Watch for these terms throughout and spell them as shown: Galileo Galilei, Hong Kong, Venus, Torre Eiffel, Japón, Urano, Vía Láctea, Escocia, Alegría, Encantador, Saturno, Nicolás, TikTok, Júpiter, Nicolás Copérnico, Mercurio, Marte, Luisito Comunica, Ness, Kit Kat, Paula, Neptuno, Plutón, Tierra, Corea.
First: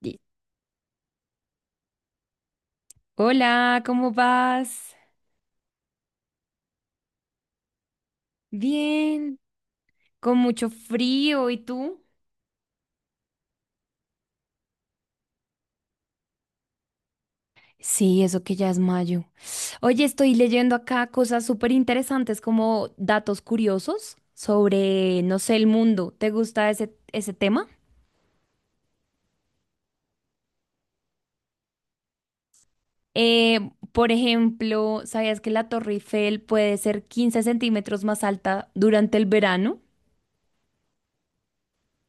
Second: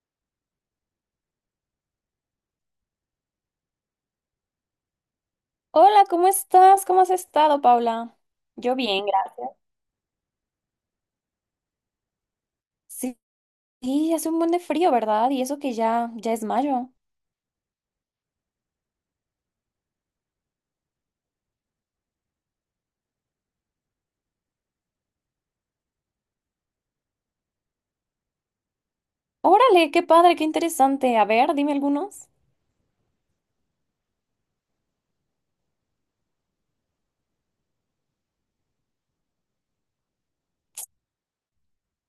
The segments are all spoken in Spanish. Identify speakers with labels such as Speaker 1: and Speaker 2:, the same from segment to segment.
Speaker 1: Di- Hola, ¿cómo vas?
Speaker 2: Hola, ¿cómo estás? ¿Cómo has estado, Paula? Yo bien,
Speaker 1: Bien,
Speaker 2: gracias.
Speaker 1: con mucho frío, ¿y tú?
Speaker 2: Sí, sí, hace un buen de frío, ¿verdad? Y eso que ya es mayo.
Speaker 1: Sí, eso que ya es mayo. Oye, estoy leyendo acá cosas súper interesantes como datos curiosos sobre, no sé, el mundo. ¿Te gusta ese tema?
Speaker 2: Órale, qué padre, qué interesante. A ver, dime algunos.
Speaker 1: Eh, por ejemplo, ¿sabías que la Torre Eiffel puede ser 15 centímetros más alta durante el verano?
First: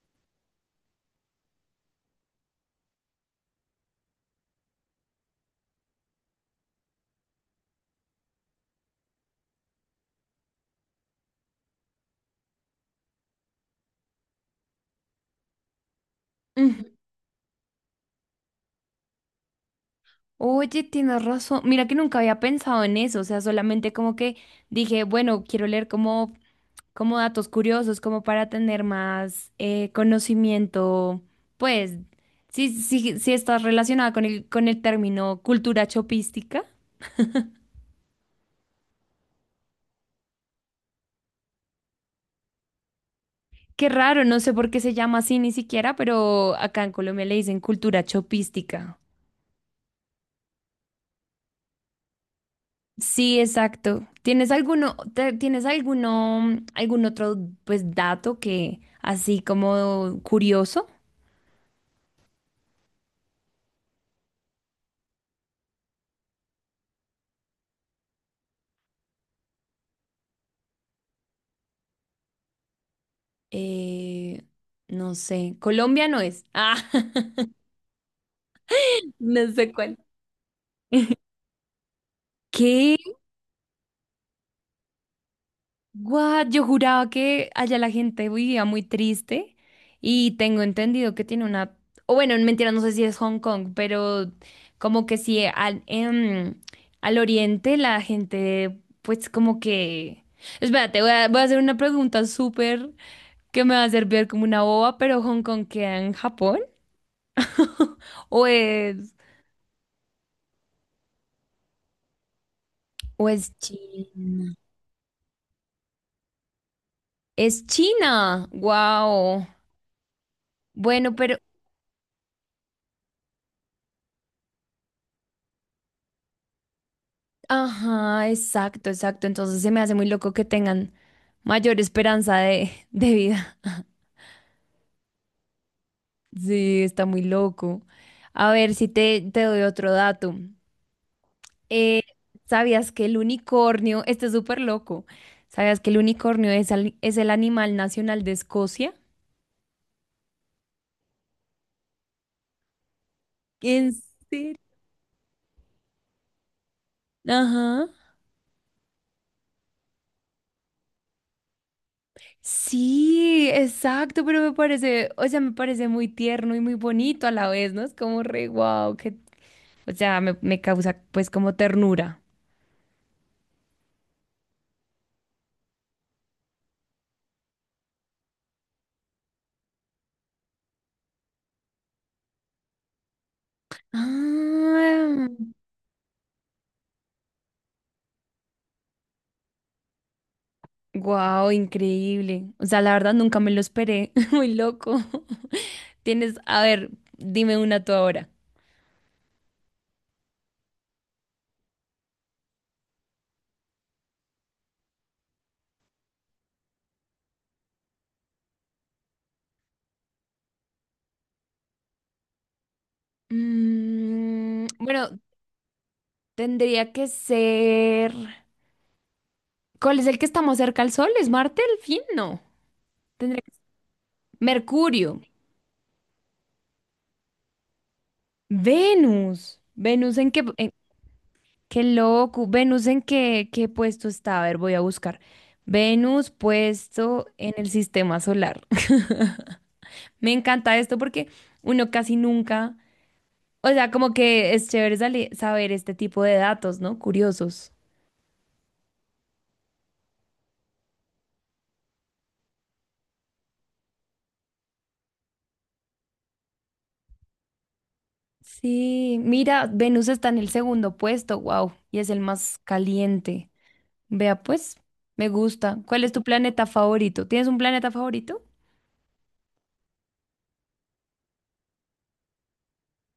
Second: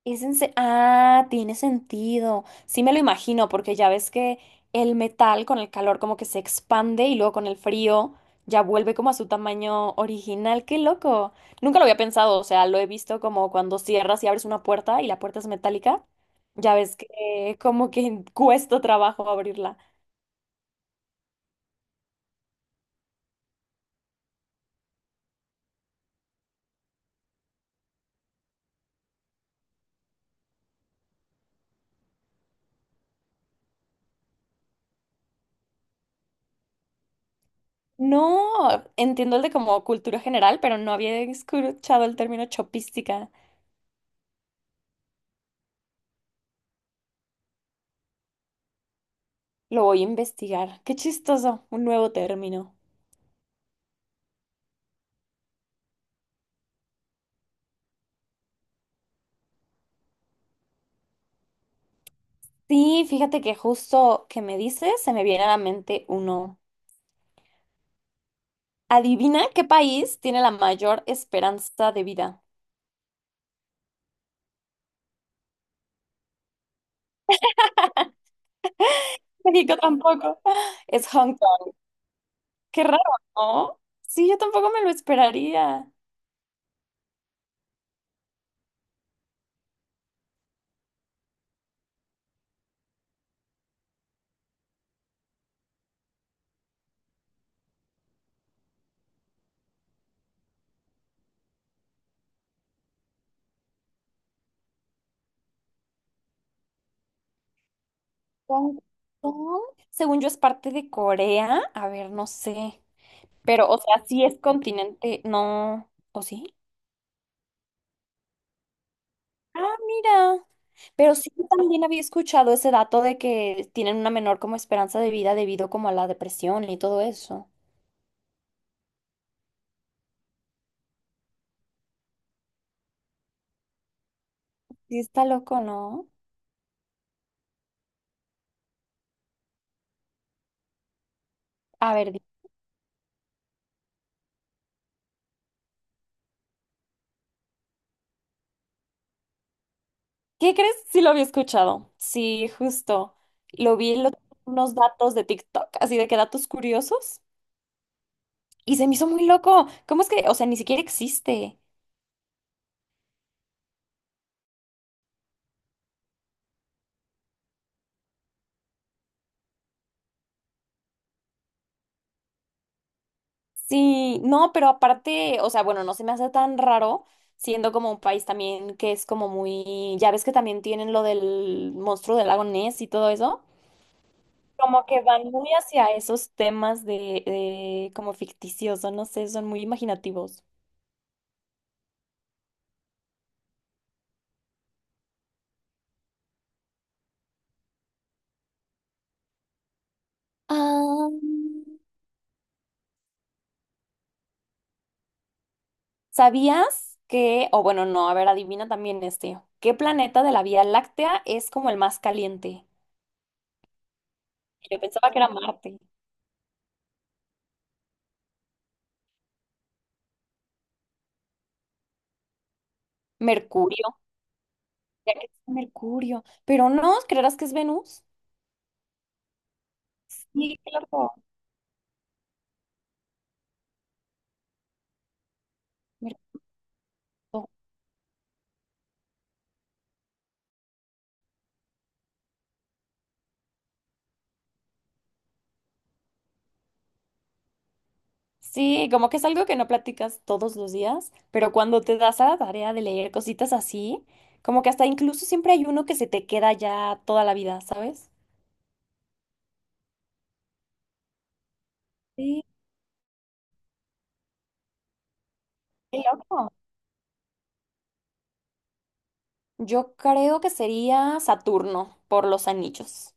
Speaker 2: Ah, tiene sentido. Sí me lo imagino, porque ya ves que el metal con el calor como que se expande y luego con el frío ya vuelve como a su tamaño original. ¡Qué loco! Nunca lo había pensado, o sea, lo he visto como cuando cierras y abres una puerta y la puerta es metálica. Ya
Speaker 1: Mm.
Speaker 2: ves que como que cuesta trabajo abrirla.
Speaker 1: Oye, tienes razón. Mira que nunca había pensado en eso. O sea, solamente como que dije, bueno, quiero leer como datos curiosos, como para tener más conocimiento, pues, si estás relacionada con el término cultura chopística.
Speaker 2: No, entiendo el de como cultura general, pero no había escuchado el término chopística.
Speaker 1: Qué raro, no sé por qué se llama así ni siquiera, pero acá en Colombia le dicen cultura chopística.
Speaker 2: Lo voy a investigar. Qué chistoso, un nuevo término.
Speaker 1: Sí, exacto. ¿Tienes alguno, tienes alguno, algún otro, pues, dato que así como curioso?
Speaker 2: Sí, fíjate que justo que me dices, se me viene a la mente uno. Adivina qué país tiene la mayor esperanza de vida.
Speaker 1: Eh, no sé. Colombia no es. Ah, no sé
Speaker 2: México
Speaker 1: cuál.
Speaker 2: tampoco. Es Hong Kong. Qué
Speaker 1: ¿Qué?
Speaker 2: raro, ¿no? Sí, yo tampoco me lo esperaría.
Speaker 1: What? Yo juraba que allá la gente vivía muy triste y tengo entendido que tiene una. O bueno, mentira, no sé si es Hong Kong, pero como que sí, al oriente la gente pues como que. Espérate, voy a hacer una pregunta súper que me va a hacer ver como una boba, pero ¿Hong Kong queda en Japón? ¿O
Speaker 2: Hong
Speaker 1: es,
Speaker 2: Kong, según yo, es parte de Corea. A ver, no sé.
Speaker 1: o es
Speaker 2: Pero, o sea, sí es
Speaker 1: China?
Speaker 2: continente. No. ¿O sí?
Speaker 1: Es China, wow.
Speaker 2: Ah, mira. Pero
Speaker 1: Bueno,
Speaker 2: sí
Speaker 1: pero.
Speaker 2: yo también había escuchado ese dato de que tienen una menor como esperanza de vida debido como a la depresión y todo eso.
Speaker 1: Ajá, exacto, exacto. Entonces se me hace muy loco que tengan mayor esperanza de, de vida.
Speaker 2: Sí está loco, ¿no?
Speaker 1: Sí, está muy loco. A ver si te doy otro dato.
Speaker 2: A
Speaker 1: Eh,
Speaker 2: ver, di-
Speaker 1: ¿Sabías que el unicornio, este es súper loco, ¿sabías que el unicornio es, es el animal nacional de Escocia?
Speaker 2: ¿qué crees? Sí lo había escuchado. Sí, justo. Lo
Speaker 1: ¿En
Speaker 2: vi en los-
Speaker 1: serio?
Speaker 2: Unos datos de TikTok, así de que datos curiosos.
Speaker 1: Ajá.
Speaker 2: Y se me hizo muy loco. ¿Cómo es que, o sea, ni siquiera existe?
Speaker 1: Sí, exacto, pero me parece, o sea, me parece muy tierno y muy bonito a la vez, ¿no? Es como re guau, que, o sea, me causa pues como ternura.
Speaker 2: Sí, no, pero aparte, o sea, bueno, no se me hace tan raro, siendo como un país también que es como muy, ya ves que también tienen lo del monstruo del lago Ness y todo eso. Como que
Speaker 1: Ah,
Speaker 2: van muy hacia esos temas de como ficticioso, no sé, son muy imaginativos.
Speaker 1: wow, increíble. O sea, la verdad nunca me lo esperé. Muy loco. Tienes, a ver, dime una tú ahora.
Speaker 2: Ah, ¿sabías que, o bueno, no, a ver, adivina también este, ¿qué planeta de la Vía Láctea es como el más caliente? Yo pensaba que
Speaker 1: Bueno,
Speaker 2: era Marte.
Speaker 1: tendría que ser. ¿Cuál es el que está más cerca al Sol? ¿Es Marte el fin? No. Tendría que-
Speaker 2: Mercurio, ya
Speaker 1: Mercurio.
Speaker 2: que es Mercurio, pero no, ¿creerás que es Venus?
Speaker 1: Venus. Venus en qué.
Speaker 2: Sí, claro.
Speaker 1: Qué loco. Venus en qué, qué puesto está. A ver, voy a buscar. Venus
Speaker 2: Mercurio.
Speaker 1: puesto en el sistema solar. Me encanta esto porque uno casi nunca, o sea, como que es chévere saber este tipo de datos, ¿no? Curiosos.
Speaker 2: Sí, como que es algo que no platicas todos los días, pero cuando te das a la tarea de leer cositas así, como que hasta incluso siempre hay uno que se te queda ya toda la vida, ¿sabes?
Speaker 1: Sí, mira, Venus está en el segundo puesto, wow, y es el
Speaker 2: Sí,
Speaker 1: más caliente. Vea, pues, me gusta.
Speaker 2: qué
Speaker 1: ¿Cuál es tu
Speaker 2: loco.
Speaker 1: planeta favorito? ¿Tienes un planeta favorito?
Speaker 2: Yo creo que sería Saturno por los anillos.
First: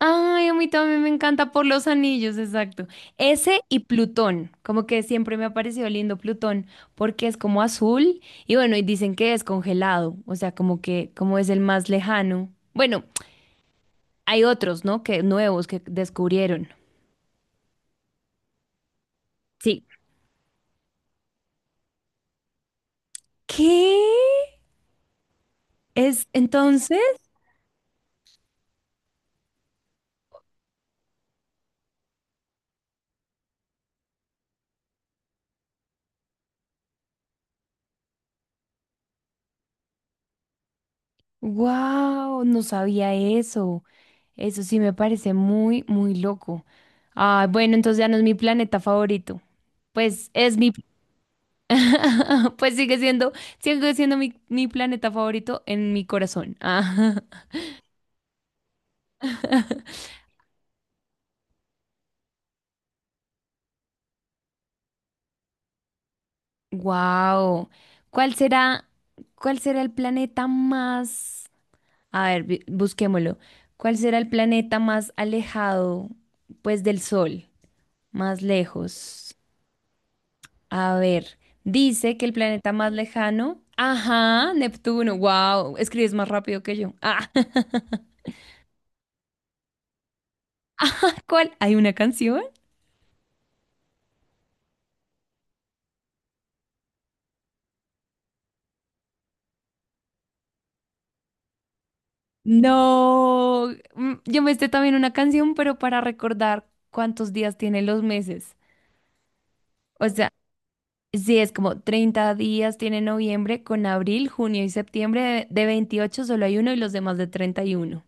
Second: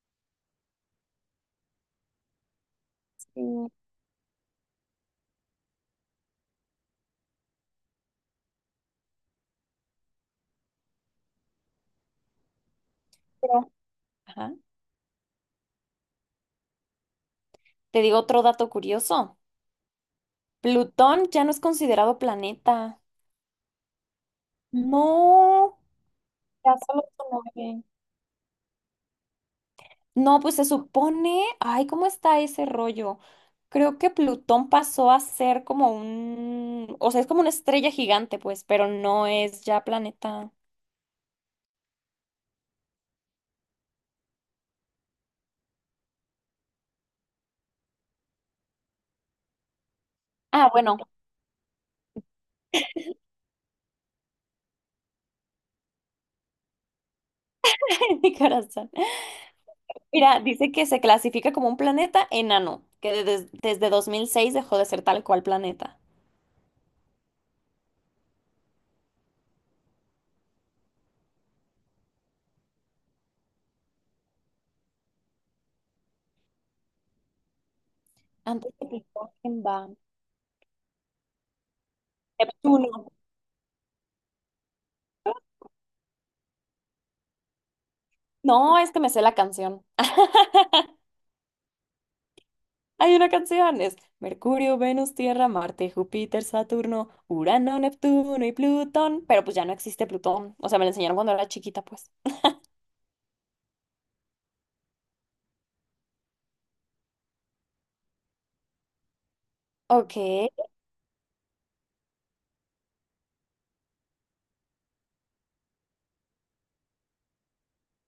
Speaker 1: Ay, a mí también me encanta por los anillos, exacto. Ese
Speaker 2: Sí,
Speaker 1: y Plutón, como que siempre me ha parecido lindo Plutón, porque es como azul y bueno, y dicen que es congelado, o sea, como que como es el más lejano. Bueno,
Speaker 2: pero
Speaker 1: hay
Speaker 2: ajá.
Speaker 1: otros, ¿no? Que nuevos que descubrieron.
Speaker 2: Te digo otro dato curioso.
Speaker 1: Sí.
Speaker 2: Plutón ya no es considerado planeta.
Speaker 1: ¿Qué?
Speaker 2: No.
Speaker 1: Es
Speaker 2: Ya
Speaker 1: entonces,
Speaker 2: solo su novia. No, pues se supone, ay, ¿cómo está ese rollo? Creo que Plutón pasó a ser como un, o sea, es como una estrella gigante, pues, pero no es ya planeta.
Speaker 1: wow, no sabía eso. Eso sí me parece muy, muy loco. Ah, bueno, entonces ya no es mi planeta favorito. Pues es
Speaker 2: Ah,
Speaker 1: mi.
Speaker 2: bueno,
Speaker 1: Pues sigue siendo mi planeta favorito en mi corazón. Ah.
Speaker 2: en mi corazón. Mira, dice que se clasifica como un planeta enano, que desde 2006 dejó de ser tal cual planeta.
Speaker 1: Wow. ¿Cuál será, cuál será el planeta más? A ver, busquémoslo. ¿Cuál será el planeta más alejado, pues, del Sol? Más
Speaker 2: Antes de que
Speaker 1: lejos.
Speaker 2: Plutón, va.
Speaker 1: A ver, dice que el planeta más
Speaker 2: Neptuno.
Speaker 1: lejano. Ajá, Neptuno. Wow. Escribes más rápido que yo. Ah.
Speaker 2: No, es que me sé la canción.
Speaker 1: ¿Cuál? ¿Hay una canción?
Speaker 2: Hay una canción, es Mercurio, Venus, Tierra, Marte, Júpiter, Saturno, Urano, Neptuno y Plutón. Pero pues ya no existe Plutón. O sea, me lo enseñaron cuando era chiquita, pues.
Speaker 1: No, yo me esté también una canción, pero para recordar cuántos días tienen los meses. O
Speaker 2: Ok.
Speaker 1: sea, sí, es como 30 días tiene noviembre con abril, junio y septiembre. De 28 solo hay uno y los demás de 31.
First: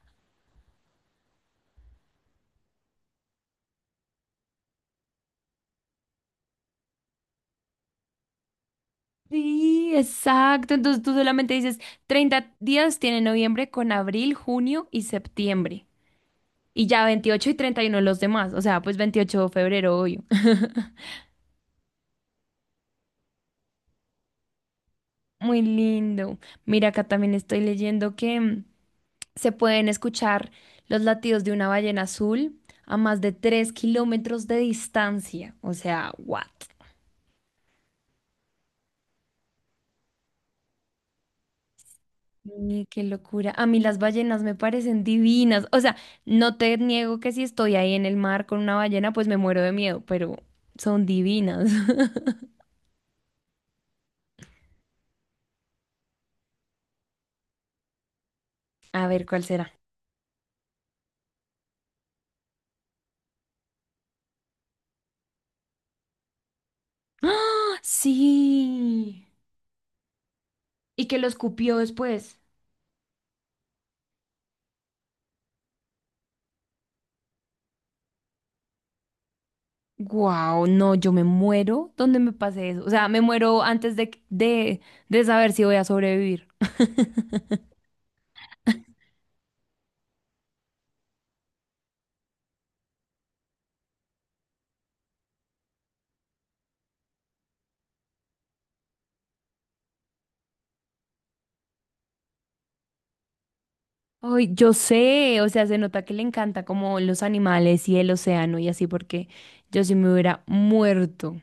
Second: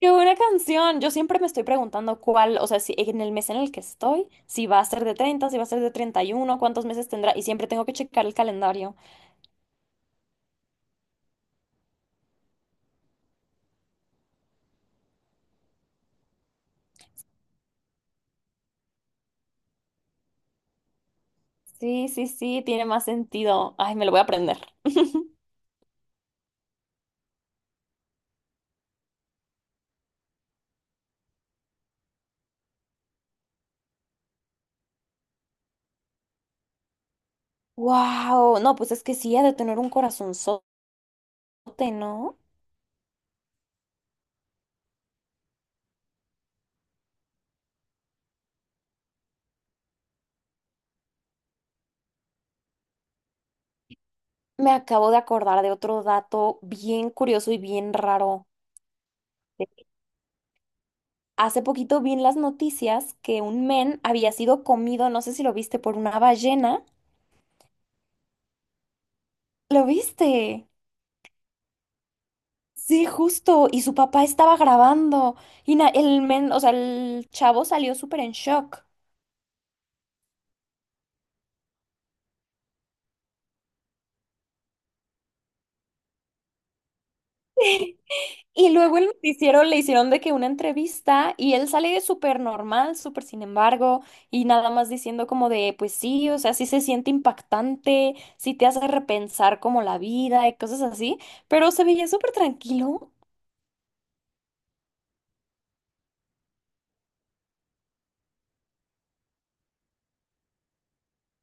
Speaker 2: Qué buena canción. Yo siempre me estoy preguntando cuál, o sea, si en el mes en el que estoy, si va a ser de 30, si va a ser de 31, cuántos meses tendrá, y siempre tengo que checar el calendario.
Speaker 1: Sí, exacto. Entonces tú solamente dices 30 días tiene noviembre con abril, junio y septiembre. Y ya 28 y 31 los demás. O sea, pues 28 de febrero, obvio.
Speaker 2: Sí, sí, sí, tiene más sentido. Ay, me lo voy a aprender.
Speaker 1: Muy lindo. Mira, acá también estoy leyendo que se pueden escuchar los latidos de una ballena azul a más de 3 kilómetros de distancia. O sea, what?
Speaker 2: Wow, no, pues es que sí, ha de tener un corazonzote, ¿no?
Speaker 1: Qué locura. A mí las ballenas me parecen divinas. O sea, no te niego que si estoy ahí en el mar con una ballena, pues me muero de miedo, pero son divinas.
Speaker 2: Me acabo de acordar de otro dato bien curioso y bien raro.
Speaker 1: A ver, ¿cuál será?
Speaker 2: Hace poquito vi en las noticias que un men había sido comido, no sé si lo viste, por una ballena.
Speaker 1: ¡Ah! Sí.
Speaker 2: ¿Lo viste?
Speaker 1: Y que lo escupió después.
Speaker 2: Sí, justo, y su papá estaba grabando, y el men, o sea, el chavo salió súper en shock.
Speaker 1: Wow, no, yo me muero donde me pase eso. O sea, me muero antes de, saber si voy a sobrevivir.
Speaker 2: Y luego el noticiero le hicieron de que una entrevista, y él sale súper normal, súper sin embargo, y nada más diciendo como de, pues sí, o sea, sí se siente impactante, sí te hace repensar como la vida y cosas así, pero se veía súper tranquilo.
Speaker 1: Ay, yo sé, o sea, se nota que le encanta como los animales y el océano y así, porque yo sí me hubiera muerto.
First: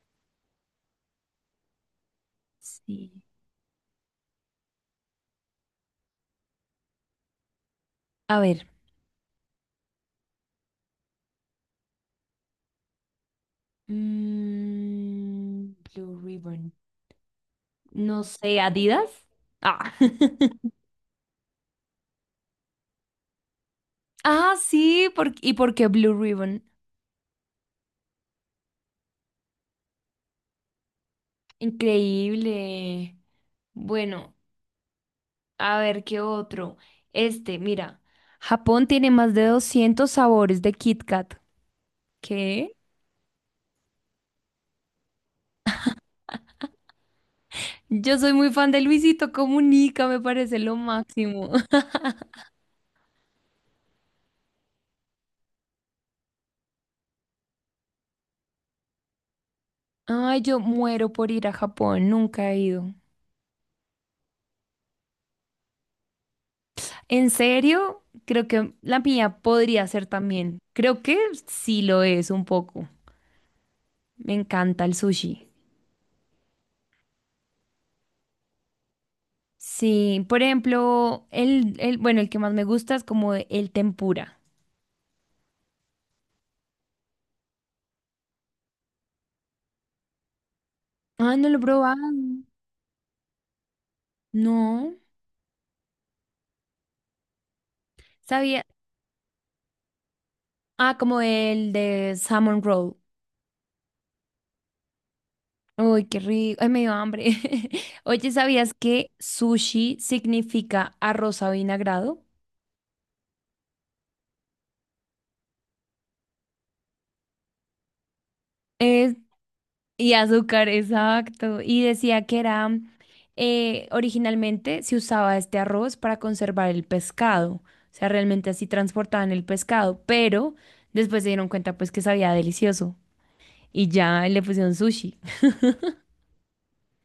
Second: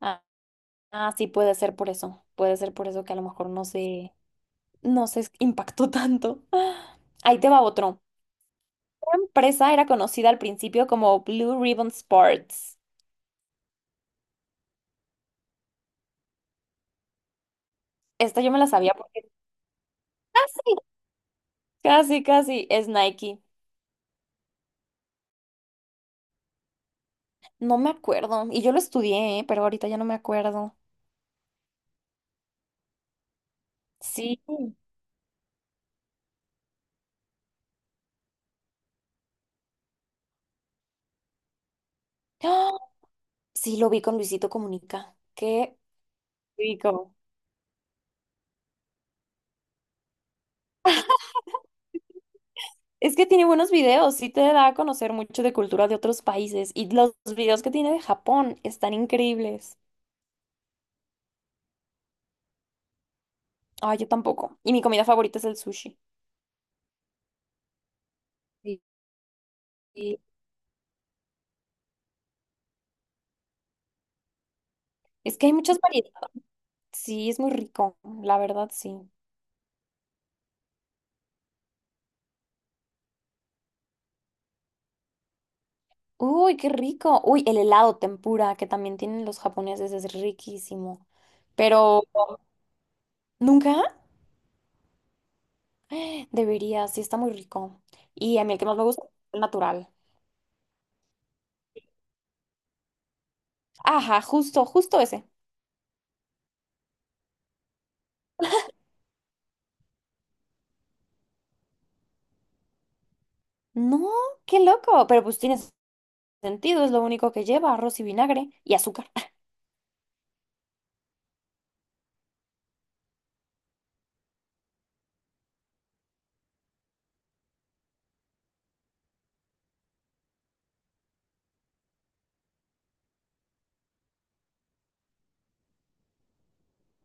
Speaker 2: Ah, ah, sí, puede ser por eso, puede ser por eso que a
Speaker 1: Sí.
Speaker 2: lo mejor no se, no se impactó tanto. Ahí te va otro.
Speaker 1: A ver,
Speaker 2: Esta empresa era conocida al principio como Blue Ribbon Sports.
Speaker 1: Blue Ribbon, no
Speaker 2: Esta yo me
Speaker 1: sé,
Speaker 2: la sabía
Speaker 1: Adidas.
Speaker 2: porque
Speaker 1: Ah,
Speaker 2: sí, casi, casi es Nike.
Speaker 1: ah, sí, ¿y por qué Blue Ribbon?
Speaker 2: No me acuerdo. Y yo lo estudié, ¿eh? Pero ahorita ya no me acuerdo.
Speaker 1: Increíble. Bueno,
Speaker 2: Sí.
Speaker 1: a ver qué otro. Este, mira, Japón tiene más de 200 sabores de Kit Kat.
Speaker 2: ¡Ah!
Speaker 1: ¿Qué?
Speaker 2: Sí, lo vi con Luisito Comunica. Qué rico.
Speaker 1: Yo soy muy fan de Luisito Comunica, me parece lo máximo.
Speaker 2: Es que tiene buenos videos, sí te da a conocer mucho de cultura de otros países. Y los videos que tiene de Japón están increíbles.
Speaker 1: Ay, yo muero por ir a Japón, nunca he ido.
Speaker 2: Ay, yo tampoco. Y mi comida favorita es el sushi.
Speaker 1: En serio, creo que
Speaker 2: Sí.
Speaker 1: la mía podría ser
Speaker 2: Sí.
Speaker 1: también. Creo que sí lo es un poco. Me encanta el sushi.
Speaker 2: Es que hay muchas variedades. Sí, es muy rico, la verdad, sí.
Speaker 1: Sí, por ejemplo, bueno, el que más me gusta es como el tempura.
Speaker 2: Uy, qué rico. Uy, el helado tempura que también tienen los japoneses es riquísimo.
Speaker 1: Ah, no lo he
Speaker 2: Pero
Speaker 1: probado.
Speaker 2: nunca
Speaker 1: No.
Speaker 2: debería, sí está muy rico. Y a mí el
Speaker 1: Sabía.
Speaker 2: que más me gusta es el natural.
Speaker 1: Ah, como el de salmon roll.
Speaker 2: Ajá, justo, justo ese.
Speaker 1: Uy, qué rico. Ay, me dio hambre. Oye, ¿sabías que sushi significa arroz avinagrado?
Speaker 2: No, qué loco. Pero pues tiene sentido, es lo único que lleva, arroz y vinagre y azúcar.
Speaker 1: Es, y azúcar, exacto. Y decía que era, originalmente se usaba este arroz para conservar el pescado. O sea, realmente así transportaban el pescado, pero después se dieron cuenta pues que sabía delicioso y ya le pusieron sushi.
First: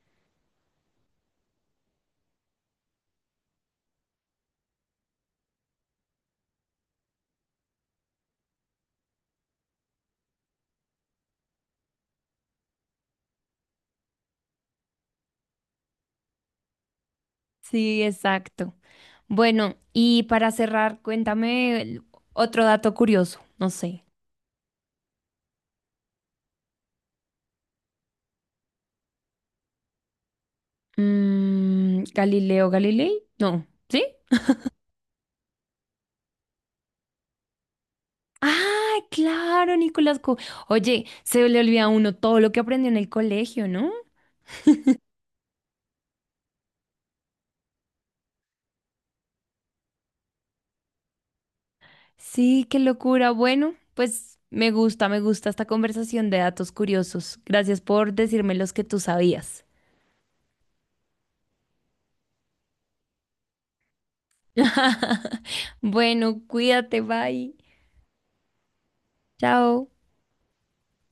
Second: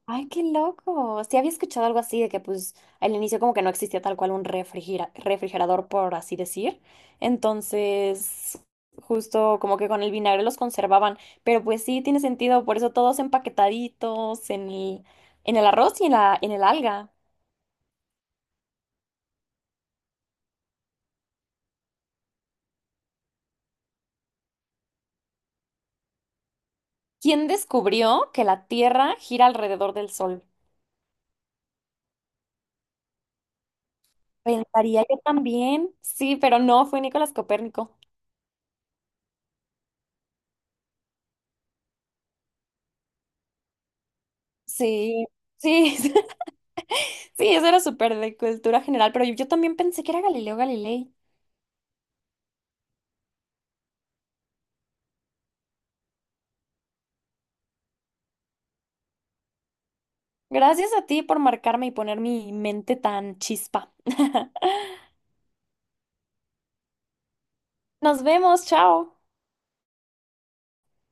Speaker 2: Ay, qué loco. Sí había escuchado algo así de que pues al inicio como que no existía tal cual un refrigerador, por así decir. Entonces, justo como que con el vinagre los conservaban. Pero pues sí, tiene sentido, por eso todos empaquetaditos en el arroz y en la, en el alga.
Speaker 1: Sí, exacto. Bueno, y para cerrar, cuéntame otro dato curioso, no sé.
Speaker 2: ¿Quién descubrió que la Tierra gira alrededor del Sol?
Speaker 1: Galileo Galilei, no, ¿sí?
Speaker 2: Pensaría yo también. Sí, pero no, fue Nicolás Copérnico.
Speaker 1: Ah, claro, Nicolás. Oye, se le olvida a uno todo lo que aprendió en el colegio, ¿no?
Speaker 2: Sí, sí. Sí, eso era súper de cultura general, pero yo también pensé que era Galileo Galilei.
Speaker 1: Sí, qué locura. Bueno, pues me gusta esta conversación de datos curiosos. Gracias por decirme los que tú sabías.
Speaker 2: Gracias a ti por marcarme y poner mi mente tan chispa.
Speaker 1: Bueno, cuídate, bye.
Speaker 2: Nos vemos, chao.
Speaker 1: Chao.